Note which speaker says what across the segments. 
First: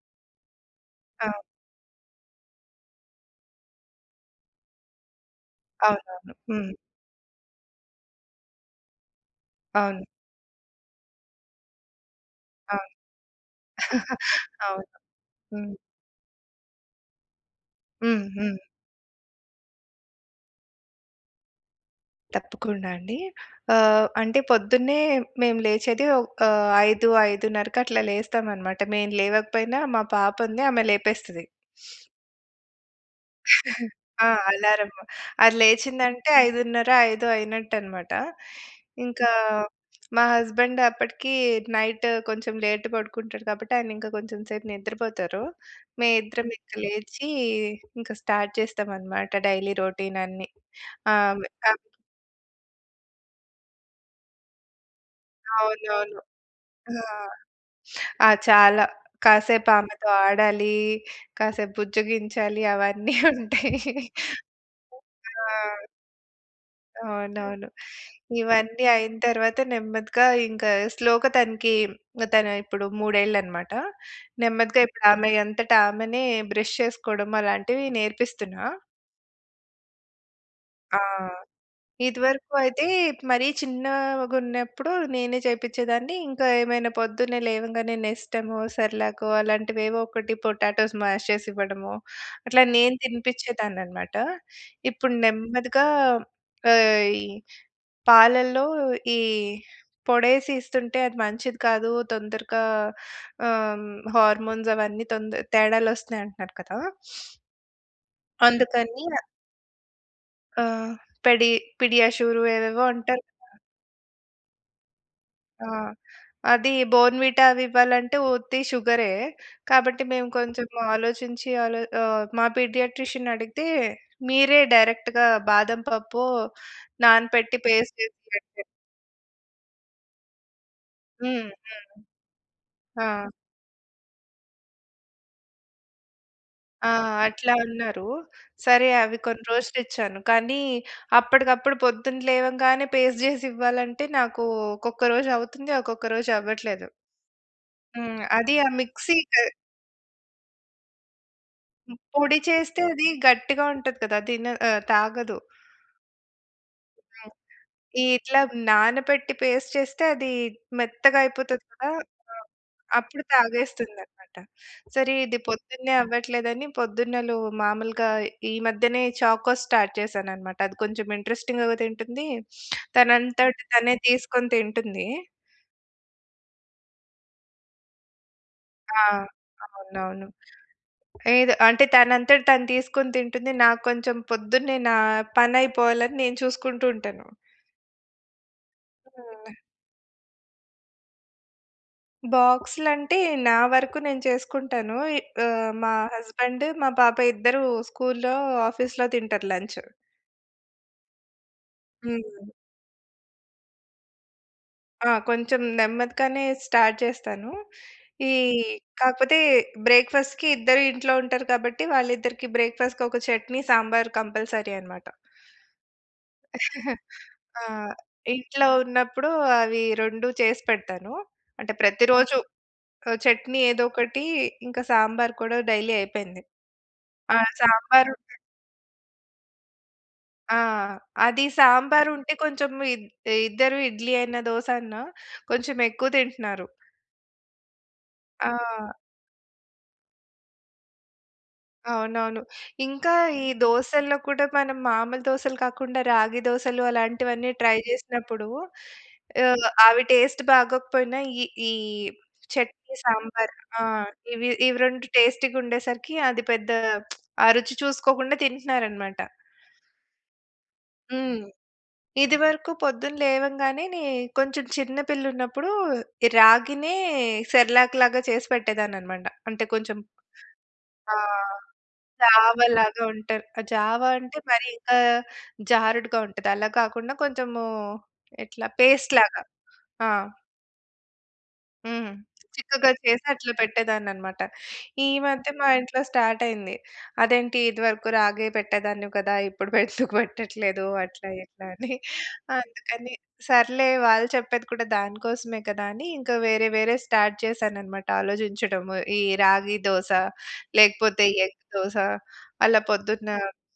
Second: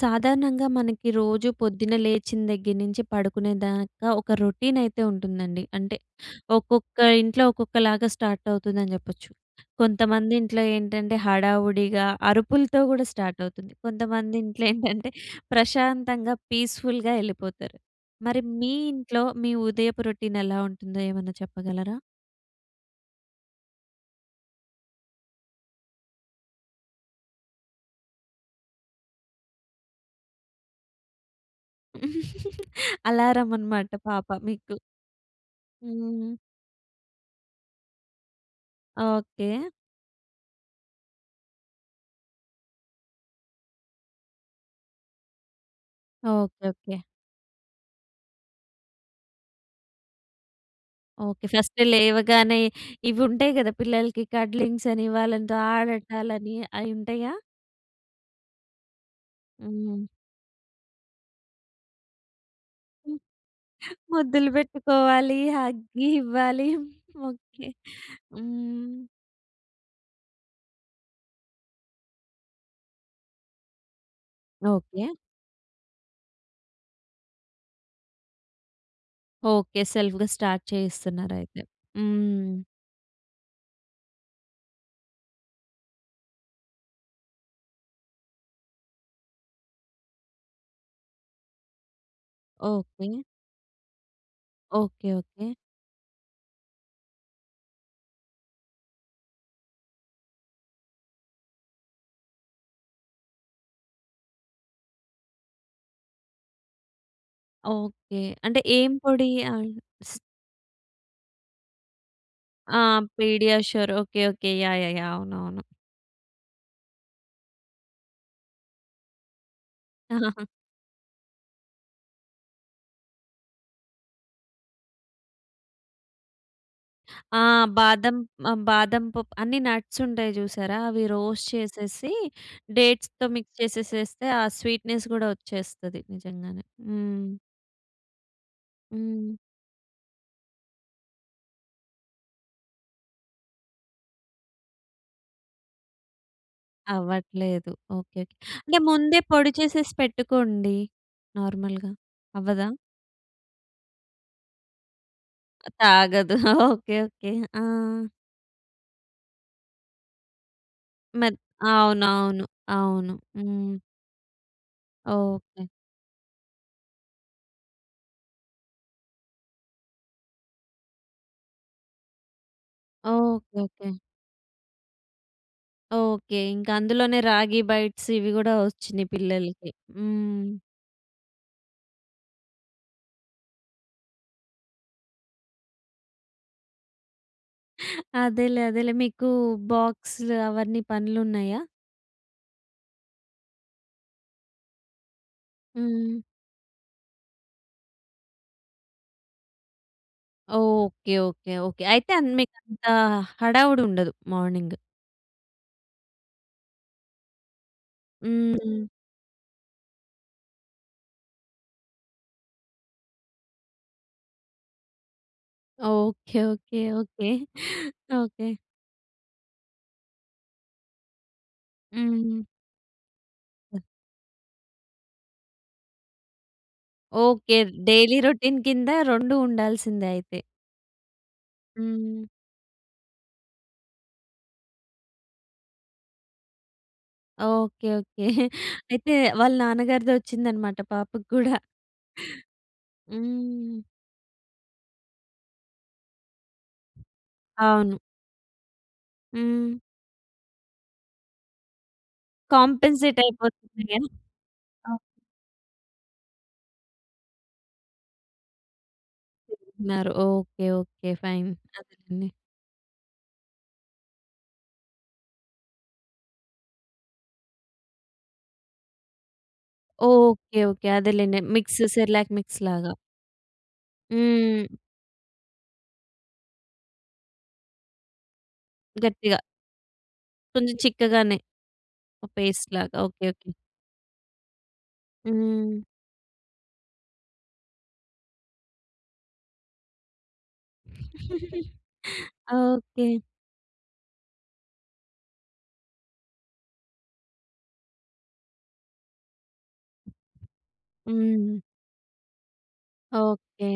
Speaker 1: సాధారణంగా మనకి
Speaker 2: ఆ!
Speaker 1: రోజు పొద్దున్న లేచిన దగ్గర నుంచి పడుకునే దాకా ఒక రొటీన్ అయితే ఉంటుందండి. అంటే
Speaker 2: అవునవును. హ్మ్.
Speaker 1: ఒక్కొక్క ఇంట్లో ఒక్కొక్కలాగా స్టార్ట్ అవుతుందని చెప్పొచ్చు.
Speaker 2: అవును.
Speaker 1: కొంతమంది ఇంట్లో ఏంటంటే హడావుడిగా అరుపులతో
Speaker 2: అవును.
Speaker 1: కూడా స్టార్ట్ అవుతుంది. కొంతమంది ఇంట్లో
Speaker 2: అవును.
Speaker 1: ఏంటంటే
Speaker 2: హ్మ్.
Speaker 1: ప్రశాంతంగా పీస్‌ఫుల్‌గా ఎళ్ళిపోతారు.
Speaker 2: హ్మ్.
Speaker 1: మరి
Speaker 2: హ్మ్.
Speaker 1: మీ ఇంట్లో మీ ఉదయపు రొటీన్ ఎలా ఉంటుందో ఏమన్నా చెప్పగలరా?
Speaker 2: తప్పకుండా అండి. ఆహ్, అంటే పొద్దున్నే మేము లేచేది ఒక 5, 5.30కి అట్లా లేస్తాం అన్నమాట. మేము లేవకపోయినా మా పాప ఉంది ఆమె లేపేస్తది.
Speaker 1: అలారం అన్నమాట
Speaker 2: ఆ!
Speaker 1: పాప మీకు.
Speaker 2: అలారము. అది లేచిందంటే
Speaker 1: హ్మ్.
Speaker 2: 5.30 ఐదో అయినట్టన్నమాట. ఇంకా
Speaker 1: ఓకే.
Speaker 2: మా హస్బెండ్ అప్పటికి నైట్ కొంచెం లేట్ పడుకుంటాడు కాబట్టి ఆయన ఇంకా కొంచెం సేపు నిద్రపోతారు. మేమిద్దరం
Speaker 1: ఓకే.
Speaker 2: ఇంక
Speaker 1: ఓకే.
Speaker 2: లేచి ఇంక స్టార్ట్ చేస్తాం అన్నమాట. డైలీ రొటీన్ అన్ని. ఆహ్
Speaker 1: ఓకే.
Speaker 2: [unintelligible]
Speaker 1: ఫస్ట్ లేవగానే ఇవి ఉంటాయి కదా! పిల్లలకి కడ్లింగ్స్ అని వాళ్ళతో
Speaker 2: అవునవును.
Speaker 1: ఆడటాలని అవి
Speaker 2: ఆ! ఆ!
Speaker 1: ఉంటాయా?
Speaker 2: చాలా. కాసేపు
Speaker 1: హ్మ్.
Speaker 2: ఆమెతో ఆడాలి. కాసేపు బుజ్జగించాలి అవన్నీ ఉంటాయి.
Speaker 1: ముద్దులు పెట్టుకోవాలి. హగ్ ఇవ్వాలి. ఓకే.
Speaker 2: అవునవును. ఇవన్నీ
Speaker 1: హ్మ్.
Speaker 2: అయిన తరువాత నెమ్మదిగా ఇంక స్లో‌గా తనకి తను ఇప్పుడు మూడేళ్ళన్నమాట. నెమ్మదిగా ఇప్పుడు
Speaker 1: ఓకే.
Speaker 2: ఆమె అంతట ఆమెనే బ్రష్ చేసుకోవడం అలాంటివి నేర్పిస్తున్నా.
Speaker 1: ఓకే. సెల్ఫ్‌గా స్టార్ట్
Speaker 2: ఆ!
Speaker 1: చేయిస్తన్నారు అయితే.
Speaker 2: ఇదివరకూ
Speaker 1: హ్మ్.
Speaker 2: అయితే, మరీ చిన్నాగున్నప్పుడు నేనే చేపిచ్చేదాన్ని, ఇంకా ఏమైనా పొద్దున్నే లేవంగానే నెస్టమో, సెర్‌లాకో అలాంటివేవోకటి, పొటాటోస్ మాష్ చేసివ్వడమో, అట్లా నేను
Speaker 1: ఓకే.
Speaker 2: తినిపిచ్చేదాన్ననమాట.
Speaker 1: ఓకే.
Speaker 2: ఇప్పుడు
Speaker 1: ఓకే.
Speaker 2: నెమ్మదిగా ఆహ్, ఈ పాలల్లో ఈ పొడేసి ఇస్తుంటే, అది మంచిది కాదు, తొందరగా ఆహ్, హార్మోన్సవన్నీ తొంద తేడాలొస్తున్నయి అంటన్నారు కదా!
Speaker 1: ఓకే. అంటే, ఏం
Speaker 2: అందుకనీన
Speaker 1: పొడీ? ఆయు ట్స్
Speaker 2: ఆహ్, పెడి పిడియాషూరు
Speaker 1: ఆ!
Speaker 2: ఏవేవో అంటారు కదా!
Speaker 1: PediaSure okay. Okay. Yeah! Yeah! Yeah! అవునవును.
Speaker 2: ఆ! అదీ. బోర్న్‌విటా అవివ్వాలంటే ఉత్తి షుగ‌రే. కాబట్టి, మేము కొంచం ఆలోచించి ఆలో ఆహ్, మా పీడియాట్రీషన్నడిగితే, మీరే డైరెక్ట్‌గా బాదం ప‌ప్పో
Speaker 1: ఆ!
Speaker 2: నానపెట్టి, పేస్ట్
Speaker 1: బాదం
Speaker 2: చేసి
Speaker 1: మ
Speaker 2: పెట్టండి
Speaker 1: బాదం పప్ అన్నీ నట్సుంటయి చూశారా? అవి
Speaker 2: హ్మ్.
Speaker 1: రోస్ట్
Speaker 2: హ్మ్.
Speaker 1: చేసేసీ,
Speaker 2: హా!
Speaker 1: డేట్స్‌తో మిక్స్ చేసెసేస్తే ఆ స్వీట్‌నెస్ గూడా ఒచ్చేస్తది. నిజంగానే.
Speaker 2: ఆ!
Speaker 1: హ్మ్.
Speaker 2: అట్లా అన్నారు. సరే అవి
Speaker 1: హ్మ్.
Speaker 2: కొన్ని రోజులిచ్చాను, కానీ అప్పటికప్పుడు పొద్దున లేవంగానే పేస్ట్ జేసివ్వాలంటే, నాకూ ఒక్కొక్క రోజవుతుంది, ఒకొక్క రోజవ్వట్లేదు.
Speaker 1: అవ్వట్లేదు. ఓకే.
Speaker 2: హ్మ్. అదీ ఆ
Speaker 1: అంటే,
Speaker 2: మిక్సీ
Speaker 1: ముందే
Speaker 2: క్
Speaker 1: పొడి చేసేసి పెట్టుకోండి. నార్మల్‌గా.
Speaker 2: హ్మ్. పొడి
Speaker 1: అవ్వదా?
Speaker 2: చేస్తే అదీ గట్టిగా ఉంటది కదా! తిన ఆహ్, తాగదు.
Speaker 1: అ తాగదు. ఓకే. ఓకే.
Speaker 2: హ్మ్.
Speaker 1: ఆ!
Speaker 2: ఈ ఇట్లా నానపెట్టి, పేస్ట్ చేస్తే అదీ మెత్తగా
Speaker 1: మెత్
Speaker 2: అయిపోతది కదా! ఆ!
Speaker 1: అవునవును. అవును.
Speaker 2: అప్పుడు
Speaker 1: హ్మ్.
Speaker 2: తాగేస్తుందనమాట. సరే ఇది
Speaker 1: ఓకే.
Speaker 2: పొద్దున్నే అవ్వట్లేదని, పొద్దున్న‌లు మామూలుగా ఈ మధ్యనే చాకోస్ స్టార్ట్ చేశాననమాట. అది కొంచమింట్రస్టింగుగా తింటుందీ, తనంతట
Speaker 1: ఓకే. ఓకే.
Speaker 2: తనే తీసుకొని తింటుంది
Speaker 1: ఓకే. ఇంక అందులోనే రాగి బైట్స్ ఇవి కూడా
Speaker 2: ఆ!
Speaker 1: వచ్చినాయి పిల్లలకి.
Speaker 2: అవునవును.
Speaker 1: హ్మ్.
Speaker 2: ఏదో అంటే తనంతట తను తీసుకొని తింటుంది. నాకు కొంచెం పొద్దున్నే నా పని అయిపోవాలని నేను చూసుకుంటూ ఉంటాను.
Speaker 1: అదేలే అదేలే. మీకు
Speaker 2: హ్మ్.
Speaker 1: బాక్స్‌లు అవన్నీ పనులున్నాయా?
Speaker 2: బాక్స్‌లు అంటే నా వరకు నేను చేసుకుంటాను. ఇ ఆహ్, మా
Speaker 1: హ్మ్.
Speaker 2: హస్బెండ్, మా పాప ఇద్దరు స్కూల్‌లో, ఆఫీస్‌లో తింటారు లంచ్.
Speaker 1: ఓకే. ఓకే. ఓకే. అయితే అం
Speaker 2: హ్మ్.
Speaker 1: మీకు అంత హడావుడి ఉండదు మార్నింగ్.
Speaker 2: ఆ! కొంచెం నెమ్మదిగానే స్టార్ట్ చేస్తాను. ఈ
Speaker 1: హ్మ్.
Speaker 2: కాకపోతే బ్రేక్ఫాస్ట్‌కి ఇద్దరు ఇంట్లో ఉంటారు కాబట్టి వాళ్ళిద్దరికీ బ్రేక్ఫాస్ట్‌కి ఒక చట్నీ సాంబార్ కంపల్సరీ అనమాట.
Speaker 1: ఓకే. ఓకే. ఓకే.
Speaker 2: ఆ!
Speaker 1: ఓకే.
Speaker 2: ఇంట్లో ఉన్నప్పుడు అవి 2 చేసి పెడతాను. అంటే ప్రతి రోజు
Speaker 1: హ్మ్.
Speaker 2: ఆహ్, చట్నీ ఏదో ఒకటి ఇంకా సాంబార్ కూడా డైలీ అయి‌పేంది. ఆహ్,
Speaker 1: ఓకే.
Speaker 2: సాంబారూ
Speaker 1: డైలీ రొటీన్ కింద 2 ఉండాల్సిందే అయితే.
Speaker 2: ఆ! అది సాంబార్
Speaker 1: హ్మ్.
Speaker 2: ఉంటే. కొంచెం ఇద్ ఇద్దరు ఇడ్లీ అయినా, దోస అన్నా కొంచెం ఎక్కువ తింటున్నారు.
Speaker 1: ఓకే. ఓకే.
Speaker 2: ఆ!
Speaker 1: అయితే వాళ్ళ నాన్న గారిదె వచ్చిందన్నమాట పాపకి కూడా.
Speaker 2: అవునవును. ఇంకా ఈ
Speaker 1: హ్మ్.
Speaker 2: దోసల్లో కూడా మనం మామూలు దోసలు కాకుండా, రాగి దోసలు అలాంటివన్నీ ట్రై
Speaker 1: అవును.
Speaker 2: చేసినప్పుడు ఆహ్,
Speaker 1: హ్మ్.
Speaker 2: అవి టేస్ట్ బాగోకపోయినా ఈ, ఈ చట్నీ,
Speaker 1: కాంపెన్సేట్
Speaker 2: సాంబార్
Speaker 1: అయిపోతున్నాయా?
Speaker 2: ఆహ్, ఇవి, ఇవి
Speaker 1: ఆ!
Speaker 2: 2 టేస్టీగా ఉండేసరికి అది పెద్ద ఆ రుచి చూసుకోకుండా తింటున్నారన్నమాట.
Speaker 1: తిన్నారు. Okay, okay
Speaker 2: hmm.
Speaker 1: ఫైన్. అదేలేండి.
Speaker 2: ఇది వరకు పొద్దున లేవంగానే నే కొంచెం చిన్న పిల్లలు ఉన్నప్పుడు ఈ రాగినే సెర్లాక్ లాగా చేసి పెట్టేదాన్ని అన్నమాట. అంటే కొంచెం
Speaker 1: ఓకే, ఓకే. అదేలేండి.
Speaker 2: ఆహ్,
Speaker 1: మిక్స్ సెర్‌లాక్
Speaker 2: జావ
Speaker 1: మిక్స్ లాగా.
Speaker 2: లాగా ఉంటారు. ఆహ్, జావ అంటే మరి
Speaker 1: హ్మ్.
Speaker 2: ఇంకా జారుడుగా ఉంటది. అలా కాకుండా కొంచెము ఇట్లా పేస్ట్
Speaker 1: గట్టిగా.
Speaker 2: లాగా. ఆ!
Speaker 1: కొంచెం చిక్కగానే.
Speaker 2: హ్మ్.
Speaker 1: ఓహ్! పేస్ట్
Speaker 2: చిక్కగా
Speaker 1: లాగా. ఓకే,
Speaker 2: చేసి
Speaker 1: ఓకే.
Speaker 2: అట్లా పెట్టేదాన్ని అన్నమాట. ఈ మధ్య మా
Speaker 1: హ్మ్.
Speaker 2: ఇంట్లో స్టార్ట్ అయింది. అదేంటి ఇదివరకు రాగే పెట్టేదానివి కదా! ఇప్పుడు ఎందుకు పెట్టట్లేదు? అట్లా ఇట్లా అని.
Speaker 1: ఓకే.
Speaker 2: అందుకని సర్లే వాళ్ళు చెప్పేది కూడా దాని కోసమే కదా! అని ఇంక వేరే వేరే స్టార్ట్ చేశానన్నమాట. ఆలోచించడము ఈ రాగి దోస, లేకపోతే
Speaker 1: హ్మ్.
Speaker 2: ఎగ్ దోస అలా పొద్దున్న.
Speaker 1: ఓకే.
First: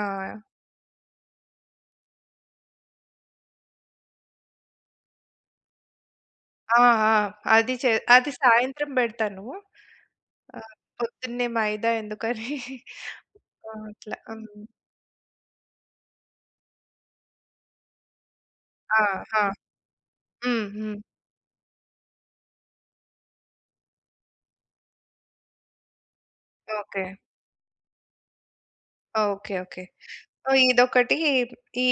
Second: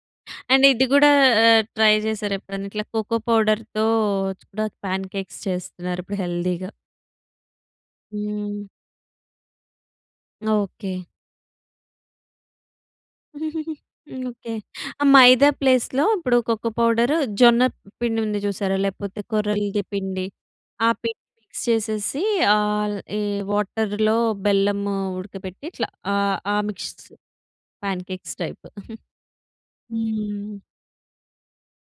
Speaker 2: ఆ!
Speaker 1: అండ్ ఇది కూడా ఆ! ట్రై చేసారా ఎప్పుడైనా? ఇట్లా కోకో పౌడర్‌ తో కూడా పాన్ కేక్స్ చేస్తున్నారు. ఇప్పుడు హెల్తీ‌గా.
Speaker 2: ఆ! ఆ! అది చే అది
Speaker 1: హ్మ్.
Speaker 2: సాయంత్రం పెడతాను. ఆహ్,
Speaker 1: ఓకే.
Speaker 2: పొద్దున్నే మైదా ఎందుకని ఆ! అట్లా.
Speaker 1: ఓకే.
Speaker 2: హ్మ్.
Speaker 1: ఆ మైదా ప్లేస్‌‌ లో ఇప్పుడు కోకో పౌడరు, జొన్న పిండి ఉంది చూసారా?
Speaker 2: ఆ!
Speaker 1: లేకపోతే
Speaker 2: ఆ!
Speaker 1: కొర్రల‌ది పిండి,
Speaker 2: హ్మ్.
Speaker 1: ఆ
Speaker 2: హ్మ్.
Speaker 1: పిండి మిక్స్ చేసేసి ఆల్, ఈ వాటర్‌ లో బెల్లము ఉడకబెట్టి ఇట్లా ah, ah mix
Speaker 2: okay.
Speaker 1: Pancakes type.
Speaker 2: Okay, okay.
Speaker 1: Hmm.
Speaker 2: ఇదొకటి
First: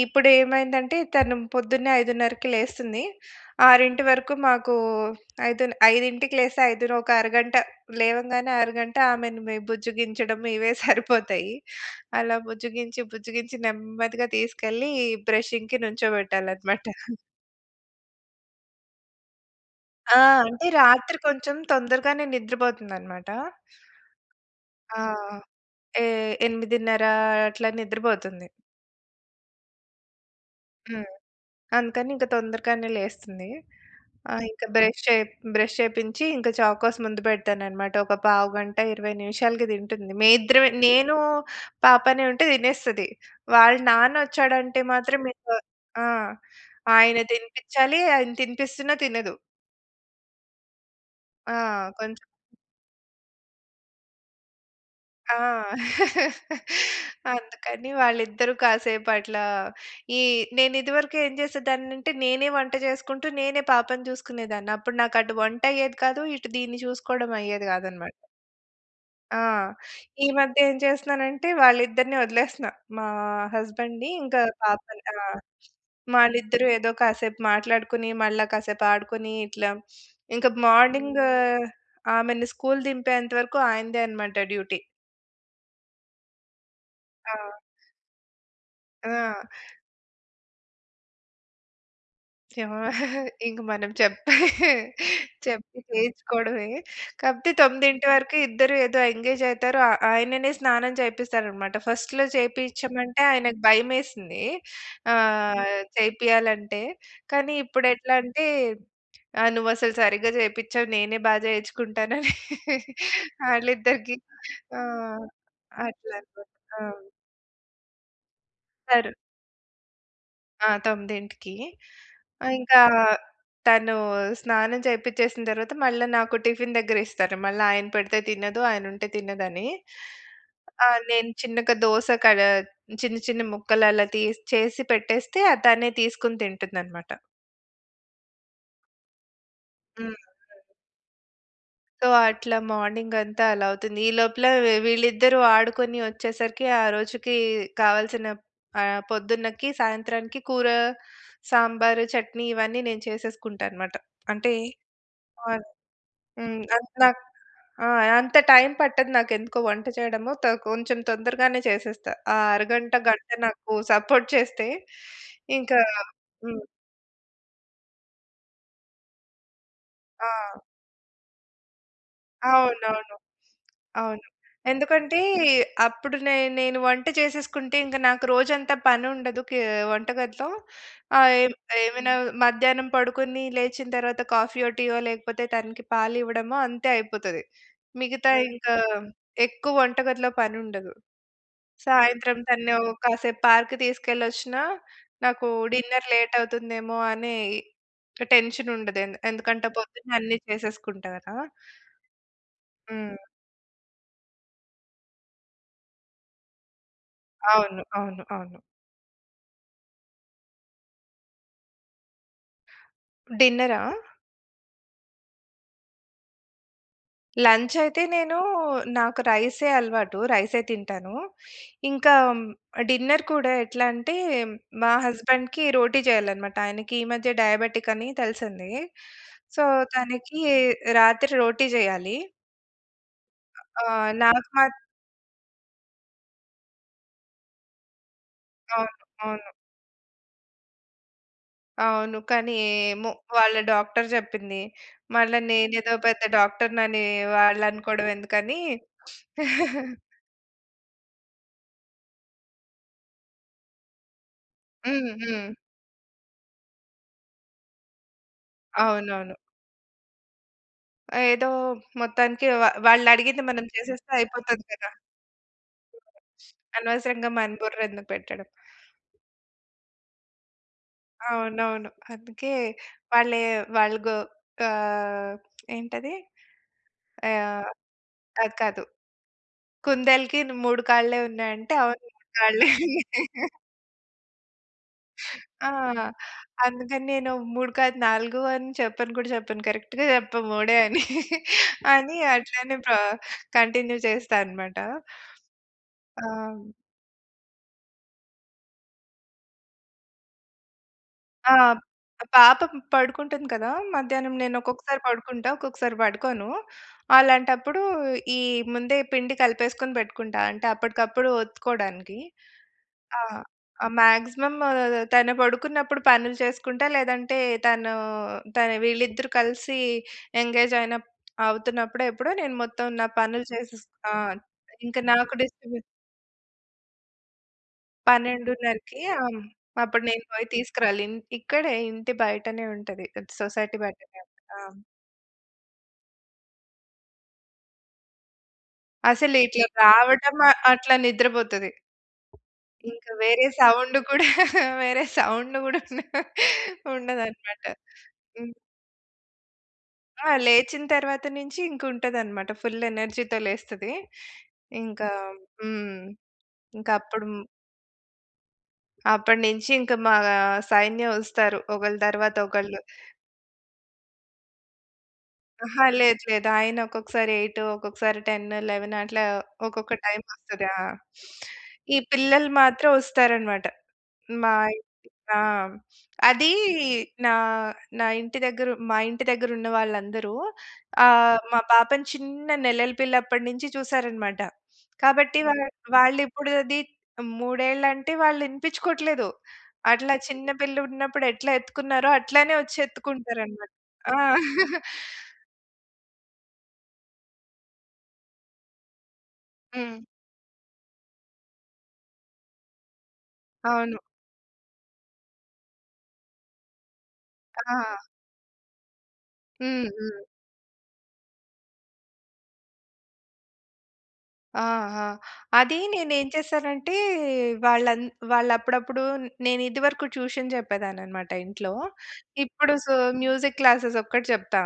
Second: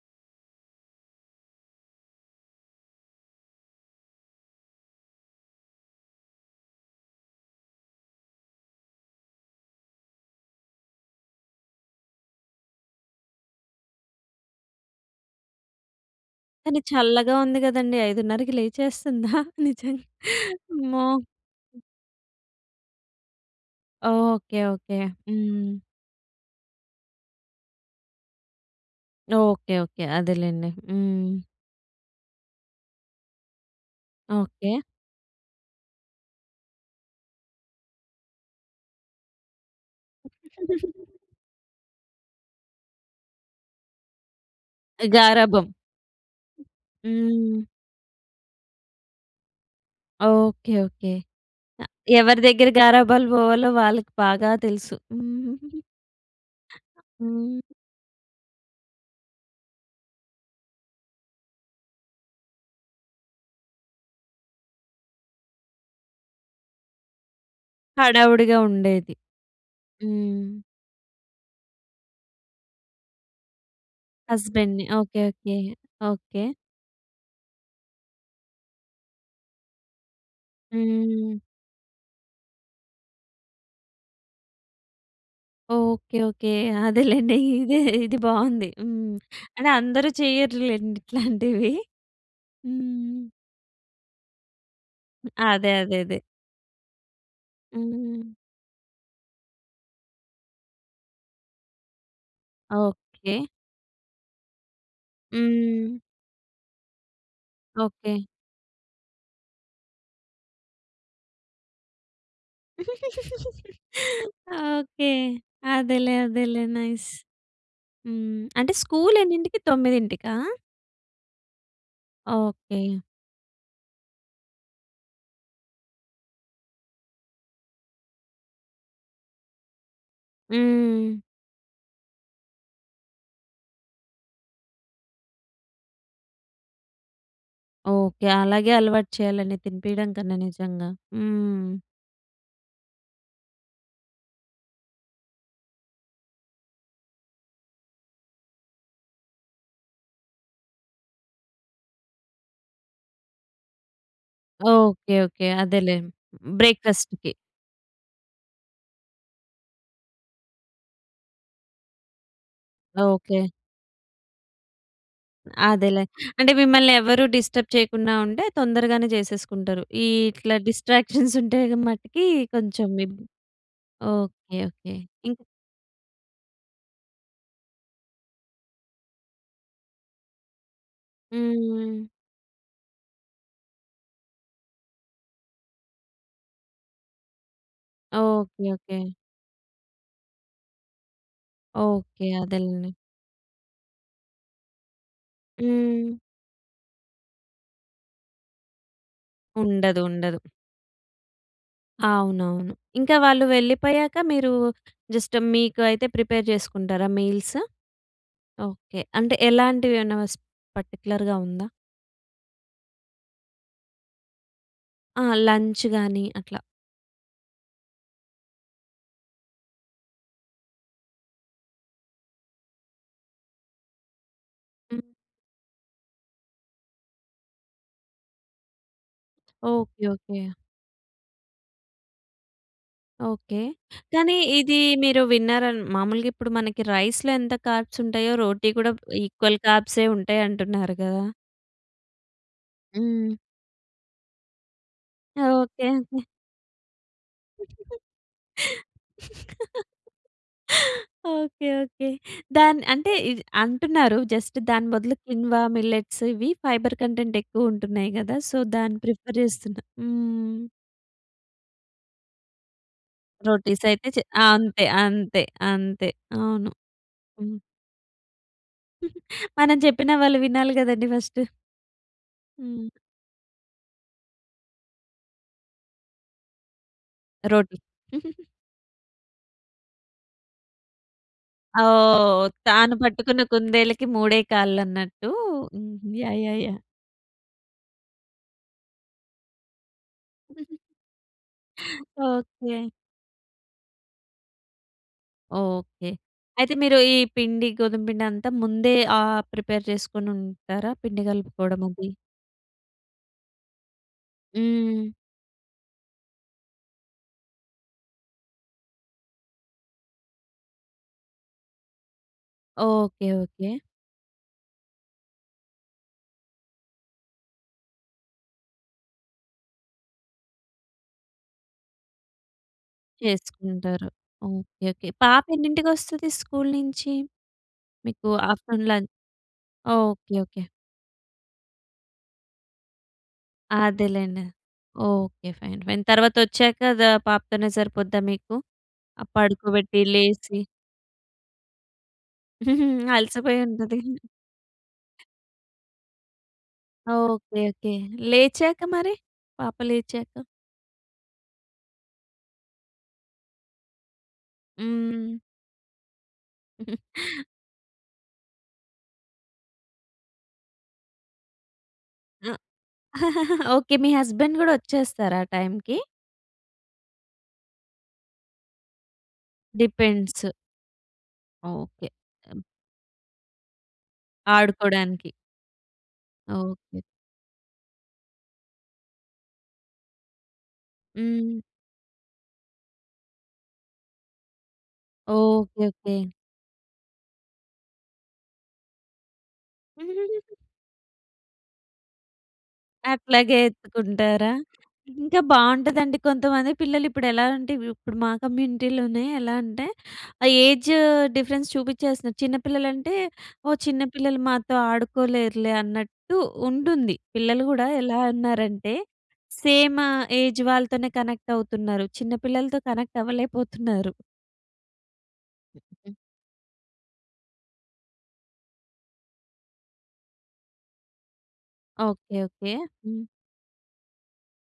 Speaker 2: ఇప్పుడు ఏమైందంటే తను పొద్దున్నే 5:30కి లేస్తుంది. 6:00కి వరకు మాకు ఐదులె 5:00కి లేస్తే ఐదోనొక అరగంట, లేవంగానే అరగంట ఆమెని మేం బుజ్జిగించడం ఇవే సరిపోతాయి. అలా బుజ్జిగించి, బుజ్జిగించి నెమ్మదిగా తీసుకెళ్ళి బ్రషింగ్‌కి
Speaker 1: కానీ
Speaker 2: నించోబెట్టాలన్నమాట.
Speaker 1: చల్లగా ఉంది కదండీ! 5:30కి లేచేస్తుందా నిజంగా?
Speaker 2: ఆ! అంటే
Speaker 1: అమ్మో!
Speaker 2: రాత్రి కొంచెం తొందరగానే నిద్ర పోతుందన్నమాట.
Speaker 1: ఓకే. ఓకే.
Speaker 2: ఆ!
Speaker 1: హ్మ్.
Speaker 2: ఎ 8:30 అట్లా నిద్రపోతుంది.
Speaker 1: ఓకే. ఓకే. అదేలెండి.
Speaker 2: హ్మ్.
Speaker 1: హ్మ్.
Speaker 2: అందుకని ఇక తొందరగానే లేస్తుంది. ఆహ్, ఇంక
Speaker 1: ఓకే.
Speaker 2: బ్రష్ చేప్ బ్రష్ చేపించి ఇంక చాకోస్ ముందు పెడతానన్నమాట. ఒక పావుగంట, 20 నిమిషాలకి తింటుంది. మేమిద్దరమే నేను పాపనే ఉంటే తినేస్తది. వాళ్ళ నాన్నొచ్చాడంటే మాత్రం ఇంక
Speaker 1: గారాబం.
Speaker 2: ఆ! ఆయన
Speaker 1: హ్మ్.
Speaker 2: తినిపించాలి. ఆయన తినిపిస్తున్నా తినదు.
Speaker 1: ఓకే. ఓకే.
Speaker 2: ఆ!
Speaker 1: అ
Speaker 2: కొంచెం.
Speaker 1: ఎవరి దగ్గర గారాబాలు పోవాలో వాళ్ళకి బాగా తెలుసు.
Speaker 2: ఆ!
Speaker 1: హ్మ్.
Speaker 2: అందుకని వాళ్ళిద్దరూ కాసేపట్లా ఈ నేను ఇదివరకు ఏం చేసేదాన్ని అంటే నేనే వంట చేసుకుంటూ, నేనే పాపని చూసుకునేదాన్ని. అప్పుడు నాకు అటు వంట అయ్యేది కాదు. ఇటు దీన్ని చూసుకోవడం అయ్యేది కాదన్నమాట.
Speaker 1: హడావుడిగా ఉండేది.
Speaker 2: ఆ! ఈ
Speaker 1: హ్మ్.
Speaker 2: మధ్య ఏం చేస్తున్నానంటే వాళ్ళిద్దరిని వదిలేస్తున్నా. మా హస్బెండ్‌ని, ఇంక
Speaker 1: హస్బెండ్‌ని.
Speaker 2: పాపని. ఆ!
Speaker 1: ఓకే. ఓకే. ఓకే.
Speaker 2: వాళ్ళిద్దరూ ఏదో కాసేపు మాట్లాడుకొని, మళ్ళా కాసేపు ఆడుకొని ఇట్లా ఇంక మార్నింగ్
Speaker 1: హ్మ్.
Speaker 2: ఆమెని స్కూల్ దింపేంత వరకు ఆయనదే అన్నమాట డ్యూటీ.
Speaker 1: ఓకే. ఓకే. అదేలెండి.
Speaker 2: ఆ!
Speaker 1: ఇదే, ఇది బావుంది. హ్మ్.
Speaker 2: ఆ!
Speaker 1: అంటే అందరూ చెయ్యరులెండి ఇట్లాంటివి. హ్మ్.
Speaker 2: ఇంక మనం చెప్తే,
Speaker 1: అదే
Speaker 2: చెప్పి
Speaker 1: అదే అదే.
Speaker 2: చేయించుకోడవే. కాకపోతే 9
Speaker 1: హ్మ్.
Speaker 2: వరకు ఇద్దరు ఏదో ఎంగేజ్ అయితారు. ఆ ఆయననే స్నానం చేపిస్తారన్నమాట. ఫస్ట్‌లో చేపించమంటే
Speaker 1: ఓకే.
Speaker 2: ఆయనకు భయమేసింది. ఆహ్,
Speaker 1: హ్మ్.
Speaker 2: చేపీయాలంటే. కానీ
Speaker 1: ఓకే.
Speaker 2: ఇప్పుడెట్లా అంటే, ఆహ్ "నువ్వసలు సరిగ్గా చేపించవు. నేనే బాగా చేయించుకుంటానని" ఆళ్ళిద్దరికి
Speaker 1: ఓకే.
Speaker 2: ఆహ్,
Speaker 1: అదేలే.
Speaker 2: అట్లా అనమాట.
Speaker 1: అదేలే
Speaker 2: ఆ!
Speaker 1: నైస్. హ్మ్. అంటే
Speaker 2: సరు
Speaker 1: స్కూలెన్నింటికి 9కా!
Speaker 2: ఆ! 9కి. ఆహ్, ఇంకా
Speaker 1: ఓకే.
Speaker 2: తను స్నానం చేపించేసిన తర్వాత మళ్ళ నాకు టిఫిన్ దగ్గరిస్తారు. మళ్ళీ ఆయన పెడితే తినదు. ఆయన ఉంటే తినదని. ఆహ్,
Speaker 1: హ్మ్.
Speaker 2: నేను చిన్నగా దోస కడ చిన్న చిన్న ముక్కలలా తీసి చేసి పెట్టేస్తే ఆహ్, తనే తీసుకొని తింటుందన్నమాట.
Speaker 1: ఓకె. అలాగే అలవాటు చేయాలండి, తినిపియడం
Speaker 2: హ్మ్.
Speaker 1: కన్నా నిజంగా. హ్మ్.
Speaker 2: సో, అట్లా మార్నింగ్ అంతా అలా అవుతుంది. ఈ లోపల వీళ్ళిద్దరూ ఆడుకొని వచ్చేసరికి, ఆ రోజుకి కావాల్సిన ఆహ్, పొద్దున్నకి సాయంత్రానికి కూర, సాంబారు, చట్నీ ఇవన్నీ నేను చేసేసుకుంటా అనమాట. అంటే
Speaker 1: ఓకె. ఓకె.
Speaker 2: [unintelligible]
Speaker 1: అదేలే
Speaker 2: హ్మ్. అంత్ నాక్
Speaker 1: బ్రేక్‌‌‌‌‌‌‌‌ఫాస్ట్‌కి.
Speaker 2: ఆ! అంత టైమ్ పట్టదు నాకు. ఎందుకో వంట చేయడము. త కొంచెం తొందరగానే చేసేస్తా. ఆ అరగంట, గంట
Speaker 1: ఓకె.
Speaker 2: నాకు సపోర్ట్ చేస్తే ఇంకా
Speaker 1: అదేలే. అంటే
Speaker 2: హ్మ్.
Speaker 1: మిమ్మల్ని ఎవ్వ‌రు డిస్టర్బ్ చేయకుండా ఉంటే, తొందరగానే జేసేసుకుంటారు. ఈ ఇట్లా
Speaker 2: ఆ!
Speaker 1: డిస్ట్రాక్షన్స్ ఉంటే మటికి, కొంచెం
Speaker 2: అవునవును.
Speaker 1: ఇబ్
Speaker 2: అవును.
Speaker 1: ఓకె. ఓకె.
Speaker 2: ఎందుకంటే?
Speaker 1: ఇంక్
Speaker 2: అప్పుడు నే నేను వంట చేసేసుకుంటే ఇంక నాకు రోజంతా పని ఉండదు, కే వంటగదిలో. ఆహ్, ఏమ్
Speaker 1: హ్మ్.
Speaker 2: ఏవై‌నా మధ్యాహ్నం పడుకొని, లేచిన తర్వాత కాఫీ‌యో, టీ‌యో లేకపోతే తనకి పాలు ఇవ్వడమో, అంతే అయిపోతది. మిగతా
Speaker 1: ఓకె.
Speaker 2: ఇంకా,
Speaker 1: ఓకె.
Speaker 2: ఎక్కువ వంటగదిలో పని ఉండదు.
Speaker 1: ఓకె.
Speaker 2: సాయంత్రం తనను
Speaker 1: అదేలెండి.
Speaker 2: ఓ కాసేపు పార్క్‌కి తీసుకెళ్ళొచ్చినా, నాకు డిన్నర్
Speaker 1: హ్మ్.
Speaker 2: లేట్ అవుతుందేమో, అనే టెన్షన్ ఉండదు. ఎందు ఎందుకంటే
Speaker 1: ఉండదు.
Speaker 2: పొద్దున్నే అన్నీ
Speaker 1: ఉండదు.
Speaker 2: చేసేసుకుంటా గదా!
Speaker 1: అవునవును. ఇంకా
Speaker 2: హ్మ్.
Speaker 1: వాళ్ళు వెళ్ళిపోయాక మీరు, జస్ట్ మీకు అయితే ప్రిపేర్ చేసుకుంటారా మీల్సా?
Speaker 2: అవును. అవును. అవును.
Speaker 1: ఓకె. అంటే, ఎలాంటివి ఏమైనా స్ పర్టిక్యులర్‌గా ఉందా?
Speaker 2: డిన్న‌రా?
Speaker 1: ఆ! లంచ్‌గాని అట్లా.
Speaker 2: లంచ్ అయితే నేను నాకు రై‌సే అలవాటు. రై‌సే తింటాను. ఇంకా డిన్నర్ కూడా ఎట్లా అంటే మా
Speaker 1: హ్మ్.
Speaker 2: హస్బెండ్‌కి రోటీ చేయాలనమాట. ఆయనకి ఈ మధ్య డయాబెటిక్ అని తెలిసింది. So
Speaker 1: okay.
Speaker 2: తనకి
Speaker 1: ఓకే.
Speaker 2: రాత్రి రోటీ చేయాలి.
Speaker 1: ఓకే.
Speaker 2: ఆ! ఆ!
Speaker 1: కానీ
Speaker 2: నాకు మా
Speaker 1: ఇది మీరు విన్నారా? మాములుగా ఇప్పుడు మనకి రైస్‌లో ఎంత కార్బ్స్ ఉంటాయో, రోటి కూడా
Speaker 2: అవును. అవును.
Speaker 1: ఈక్వల్ కార్బ్‌సే ఉం‌టాయి అంటున్నారు కదా!
Speaker 2: అవును. కానీ, ఏమో
Speaker 1: హ్మ్.
Speaker 2: వాళ్ళ డాక్టర్ చెప్పింది. మళ్ళా
Speaker 1: ఓకే.
Speaker 2: నేనేదో
Speaker 1: ఓకే.
Speaker 2: పెద్ద డాక్టర్ అనే వాళ్ళనుకోవడం ఎందుకని.
Speaker 1: ఓకే. ఓకే. దాన్ అంటే ఇ అంటున్నారు జస్ట్ దాని
Speaker 2: హ్మ్.
Speaker 1: బదులు
Speaker 2: హ్మ్.
Speaker 1: కిన్‌వా, మిల్లెట్‌స్ ఇవి ఫైబర్ కంటెంట్ ఎక్కువ ఉంటున్నాయి కదా! సో దాన్ని
Speaker 2: అవునవును.
Speaker 1: ప్రిఫర్ చేస్తున్నా హ్మ్.
Speaker 2: ఏదో మొత్తానికి వా వాళ్ళ అడిగింది మనం
Speaker 1: రోటీస్ అయితే
Speaker 2: చేసేస్తే
Speaker 1: చే
Speaker 2: అయిపోతది
Speaker 1: అంతే.
Speaker 2: కదా!
Speaker 1: అంతే. అంతే. అవును.
Speaker 2: అనవసరంగా మన
Speaker 1: హ్మ్.
Speaker 2: బుర్ర ఎందుకు పెట్టడం.
Speaker 1: మనం చెప్పిన వాళ్ళు వినాలి కదండీ ఫస్ట్.
Speaker 2: అవునవును. అందుకే
Speaker 1: హ్మ్.
Speaker 2: వా‌ళ్ళే వాళ్ళు గో ఆహ్, ఏంటది? ఆహ్,
Speaker 1: రోటీ.
Speaker 2: అది కాదు. కుందేల్‌కి‌ను మూడు కాళ్ళే ఉన్నాయి అంటే అవును మూడు
Speaker 1: ఓహ్!
Speaker 2: కాళ్ళే అని.
Speaker 1: తాను పట్టుకున్న కుందేలకి మూడే కాళ్ళన్నట్టు
Speaker 2: ఆ!
Speaker 1: హ్మ్. యాహ్! యాహ్! యాహ్!
Speaker 2: అందుకని నేను మూడు కాదు నాలుగు అని చెప్పను కూడా చెప్పను. కరెక్ట్‌గా చెప్పా మూడే అని అని అట్లానే
Speaker 1: ఓకే.
Speaker 2: పా కంటిన్యూ చేస్తా అన్నమాట.
Speaker 1: ఓకే.
Speaker 2: ఆ!
Speaker 1: అయితే మీరు ఈ పిండి గోధుమపిండి అంతా ముందే ఆహ్, ప్రిపేర్ చేసుకొని ఉంటారా పిండి
Speaker 2: ఆ!
Speaker 1: కలుపుకోవడం‌మది?
Speaker 2: పాపం పడుకుంటుంది కదా! మధ్యాహ్నం నేను ఒక్కొక్కసారి
Speaker 1: హ్మ్.
Speaker 2: పడుకుంటా, ఒక్కొక్కసారి పడుకోను. అలాంటప్పుడు ఈ ముందే పిండి కలిపేసుకొని పెట్టుకుంటా. అంటే అప్పటికప్పుడు ఒత్తుకోవడానికి. ఆ!
Speaker 1: ఓకే. ఓకే.
Speaker 2: మాక్సిమం తను పడుకున్నప్పుడు పనులు చేసుకుంటా, లేదంటే తను తను వీళ్ళిద్దరూ కలిసి ఎంగేజ్ అయినప్ అవుతున్నప్పుడో ఎప్పుడో నేను మొత్తం నా పనులు చేసే
Speaker 1: చేసుకుంటారు.
Speaker 2: ఆ!
Speaker 1: ఓకే.
Speaker 2: ఇంక
Speaker 1: ఓకే.
Speaker 2: నాకు
Speaker 1: పాప
Speaker 2: డిస్టర్బెన్
Speaker 1: ఎన్నింటికొస్తది స్కూల్ నుంచి? మీకు ఆఫ్టర్‌నున్
Speaker 2: 12:30కి
Speaker 1: లం
Speaker 2: ఆ! హ్మ్. అప్పుడు నేను
Speaker 1: ఓకే.
Speaker 2: పోయి
Speaker 1: ఓకే.
Speaker 2: తీసుకురాలి. ఇంటి ఇక్కడే ఇంటి బయటనే ఉంటది. సొసైటీ బయటనే
Speaker 1: అదేలెండి.
Speaker 2: ఉంటది. ఆ!
Speaker 1: ఓకే. Fine fine. తర్వాత వచ్చాక ద పాపతోనే సరిపోద్దా మీకు? ఆహ్,
Speaker 2: అసలు ఇట్లా
Speaker 1: పడుకోబెట్టి
Speaker 2: రావటం ఆహ్,
Speaker 1: లేసి.
Speaker 2: అట్లా నిద్ర పోతది. ఇంకా వేరే
Speaker 1: అలసిపోయి
Speaker 2: సౌండ్
Speaker 1: ఉంటది.
Speaker 2: కూడా వేరే సౌండ్ కూడా ఉండ
Speaker 1: ఓకే.
Speaker 2: ఉండదన్నమాట.
Speaker 1: ఓకే.
Speaker 2: హ్మ్.
Speaker 1: లేచాక మరి? పాప
Speaker 2: ఆ!
Speaker 1: లేచాక?
Speaker 2: లేచిన తరువాత నుంచి ఇంక ఉంటదన్నమాట ఫుల్ ఎనర్జీ‌తో లేస్తది. ఇంకా
Speaker 1: హ్మ్.
Speaker 2: హ్మ్. ఇంకా అప్పుడుం అప్పటినుంచి ఇంకా మా సైన్యం వస్తారు. ఒకరి తర్వాత ఒకళ్ళు.
Speaker 1: ఓకే. మీ హస్బండ్ కూడా వచ్చేస్తారా ఆ
Speaker 2: అహా.
Speaker 1: టైమ్‌కి?
Speaker 2: లేదు లేదు. ఆయన ఒక్కొక్కసారి 8 ఒక్కొక్కసారి 10 11 అట్లా ఒక్కొక్క టైమ్
Speaker 1: డిపెండ్స్.
Speaker 2: వస్తది. ఆహ్, ఈ
Speaker 1: ఓకే.
Speaker 2: పిల్లలు మాత్రం వస్తారన్నమాట. మా ఇంటికి
Speaker 1: ఆడుకోవడానికి.
Speaker 2: ఆహ్, అది
Speaker 1: ఓకే.
Speaker 2: నా నా ఇంటి దగ్గర మా ఇంటి దగ్గర ఉన్న వాళ్ళందరూ ఆహ్,
Speaker 1: హ్మ్.
Speaker 2: మా పాపని చిన్న నెలల పిల్లప్పటినుంచి చూసారన్నమాట. కాబట్టి వా
Speaker 1: ఓకే, ఓకే.
Speaker 2: వాళ్ళు ఇప్పుడు అది 3 ఏళ్ళు అంటే వాళ్ళు వినిపించుకోట్లేదు. అట్లా చిన్నపిల్ల ఉన్నప్పుడు ఎట్లా ఎత్తుకున్నారో, అట్లానే వచ్చి ఎత్తుకుంటారు
Speaker 1: అట్లాగే
Speaker 2: అన్నమాట. ఆ!
Speaker 1: ఎత్తుకుంటారా? ఇంకా బాగుంటదండి. కొంతమంది పిల్లలు ఇప్పుడు ఎలా అంటే, ఇప్పుడు మా కమ్యూనిటీ‌లోనే ఎలా అంటే,
Speaker 2: హ్మ్.
Speaker 1: ఆహ్, ఏజ్ డిఫరెన్స్ చూపించేస్తున్నారు. చిన్న పిల్లలంటే ఓహ్!
Speaker 2: అవును.
Speaker 1: చిన్న పిల్లలు మాతో ఆడుకోలేరులే అన్నట్టు ఉంటుంది. పిల్లలు కూడా
Speaker 2: ఆ!
Speaker 1: ఎలా ఉన్నారంటే
Speaker 2: హ్మ్.
Speaker 1: సేమ్
Speaker 2: హ్మ్.
Speaker 1: ఏజ్ వాళ్ళతోనే కనెక్ట్ అవుతున్నారు. చిన్న పిల్లలతో కనెక్ట్ అవ్వలేకపోతున్నారు.
Speaker 2: ఆహా! అది నేను ఏం చేశానంటే వాళ్ళు అం వాళ్ళు అప్పుడప్పుడు నేను ఇదివరకు ట్యూషన్ చెప్పేదాన్ని అన్నమాట ఇంట్లో.
Speaker 1: ఓకే.
Speaker 2: ఇప్పుడు
Speaker 1: okay.
Speaker 2: So,
Speaker 1: hmm.
Speaker 2: Music classes ఒక్కటి చెప్తా.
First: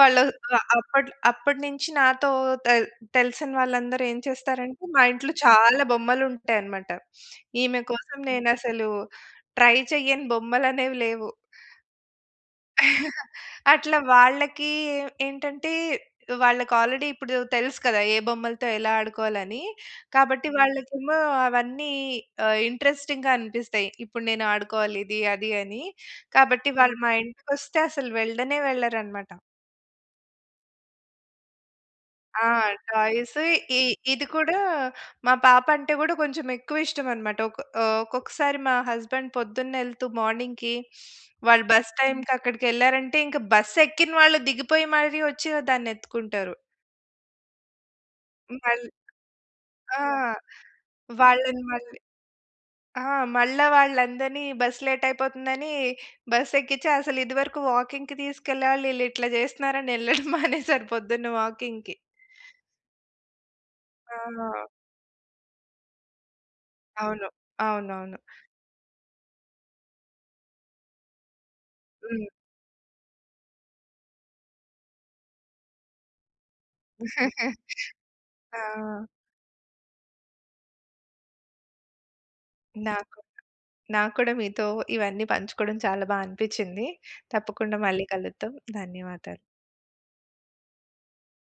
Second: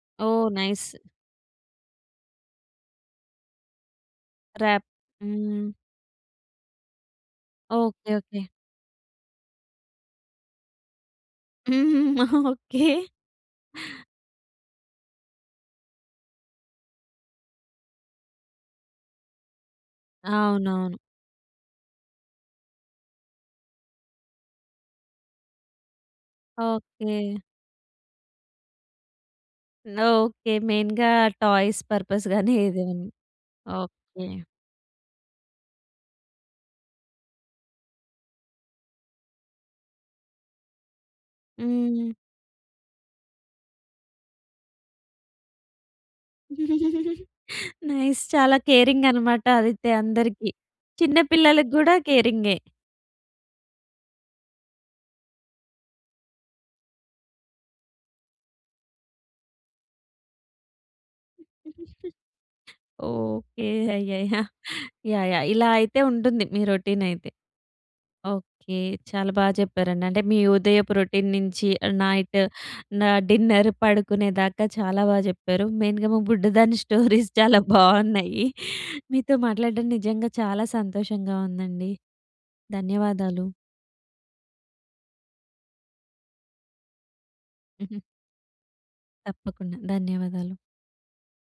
Speaker 2: వాళ్ళు
Speaker 1: ఓహ్!
Speaker 2: ఆహ్,
Speaker 1: నైస్.
Speaker 2: అప్పటి అప్పటి నుంచి నాతో తె తెలిసిన వాళ్ళందరూ ఏం చేస్తారంటే,
Speaker 1: ర్యాప్.
Speaker 2: మా ఇంట్లో
Speaker 1: హ్మ్.
Speaker 2: చాలా బొమ్మలు ఉంటాయన్నమాట. ఈమె
Speaker 1: ఓకే.
Speaker 2: కోసం
Speaker 1: ఓకే.
Speaker 2: నేను అసలు ట్రై చేయని బొమ్మలు అనేవి లేవు.
Speaker 1: ఓకే.
Speaker 2: అట్లా వాళ్ళకి ఏంటంటే వాళ్ళకి ఆల్రెడీ ఇప్పుడు తెలుసు కదా! ఏ బొమ్మలతో ఎలా ఆడుకోవాలని. కాబట్టి
Speaker 1: అవునవును.
Speaker 2: వాళ్ళకేమో అవన్నీ ఆహ్, ఇంట‌రెస్టింగ్‌గా అనిపిస్తాయి. ఇప్పుడు నేను ఆడుకోవాలి, ఇది, అది, అని. కాబట్టి వాళ్ళు మా
Speaker 1: ఓకే.
Speaker 2: ఇంటికి వస్తే అసలు వెళ్ళనే వెళ్ళరన్నమాట.
Speaker 1: నో. ఓకే. మెయిన్‌గా టాయ్స్ పర్‌పస్
Speaker 2: ఆ!
Speaker 1: గాని ఏదేమైనా.
Speaker 2: టాయ్స్ ఇ
Speaker 1: ఓకే.
Speaker 2: ఇది కూడా మా పాప అంటే కూడా కొంచెం ఎక్కువ ఇష్టం అన్నమాట. ఒక ఆహ్, ఒక్కొక్కసారి మా హస్బాండ్ పొద్దున్న వెళ్తూ మార్నింగ్‌కి వాళ్ళు బస్
Speaker 1: హ్మ్.
Speaker 2: టైమ్‌కి అక్కడికి వెళ్ళారంటే ఇంక బస్ ఎక్కిన వాళ్ళు దిగిపోయి మరీ వచ్చి దాన్ని ఎత్తుకుంటారు.
Speaker 1: నైస్. చాలా
Speaker 2: మల్
Speaker 1: కేరింగ్ అన్నమాట ఆదిత్య
Speaker 2: ఆ!
Speaker 1: అందరికి. చిన్న
Speaker 2: వాళ్ళని
Speaker 1: పిల్లలకి కూడా
Speaker 2: మళ్ళీ
Speaker 1: కేరింగే.
Speaker 2: ఆ! మళ్ళా వాళ్ళందరిని బస్ లేట్ అయిపోతుందని, బస్ ఎక్కించి అసలు ఇది వరకు వాకింగ్‌కి తీసుకెళ్ళాలి వీళ్ళు ఇట్లా చేస్తున్నారు అనే వెళ్ళడం మానేశాను పొద్దున్న వాకింగ్‌కి.
Speaker 1: ఓకే. అయ్యయ్యా!
Speaker 2: ఆహా!
Speaker 1: యాహ్! యాహ్! ఇలా అయితే ఉంటుంది మీ రౌటీన్
Speaker 2: అవును.
Speaker 1: అయితే.
Speaker 2: అవునవును.
Speaker 1: ఓకే. చాలా బాగా చెప్పారండి. అంటే మీ ఉదయపు రొటీన్ నుంచి
Speaker 2: హ్మ్.
Speaker 1: నైట్ నా డిన్నర్ పడుకునే దాకా చాలా బాగా చెప్పారు. మెయిన్‌గా మా బుడ్డదాని స్టోరీస్ చాలా బాగున్నాయి.
Speaker 2: ఆ!
Speaker 1: మీతో మాట్లాడడం నిజంగా చాలా సంతోషంగా ఉందండి.
Speaker 2: నాకు
Speaker 1: ధన్యవాదాలు.
Speaker 2: నాక్కూడా మీతో ఇవన్నీ పంచుకోవడం చాలా బాగా అనిపించింది. తప్పకుండా
Speaker 1: హుహు.
Speaker 2: మళ్ళీ కలుద్దాం. ధన్యవాదాలు.
Speaker 1: తప్పకుండా. ధన్యవాదాలు.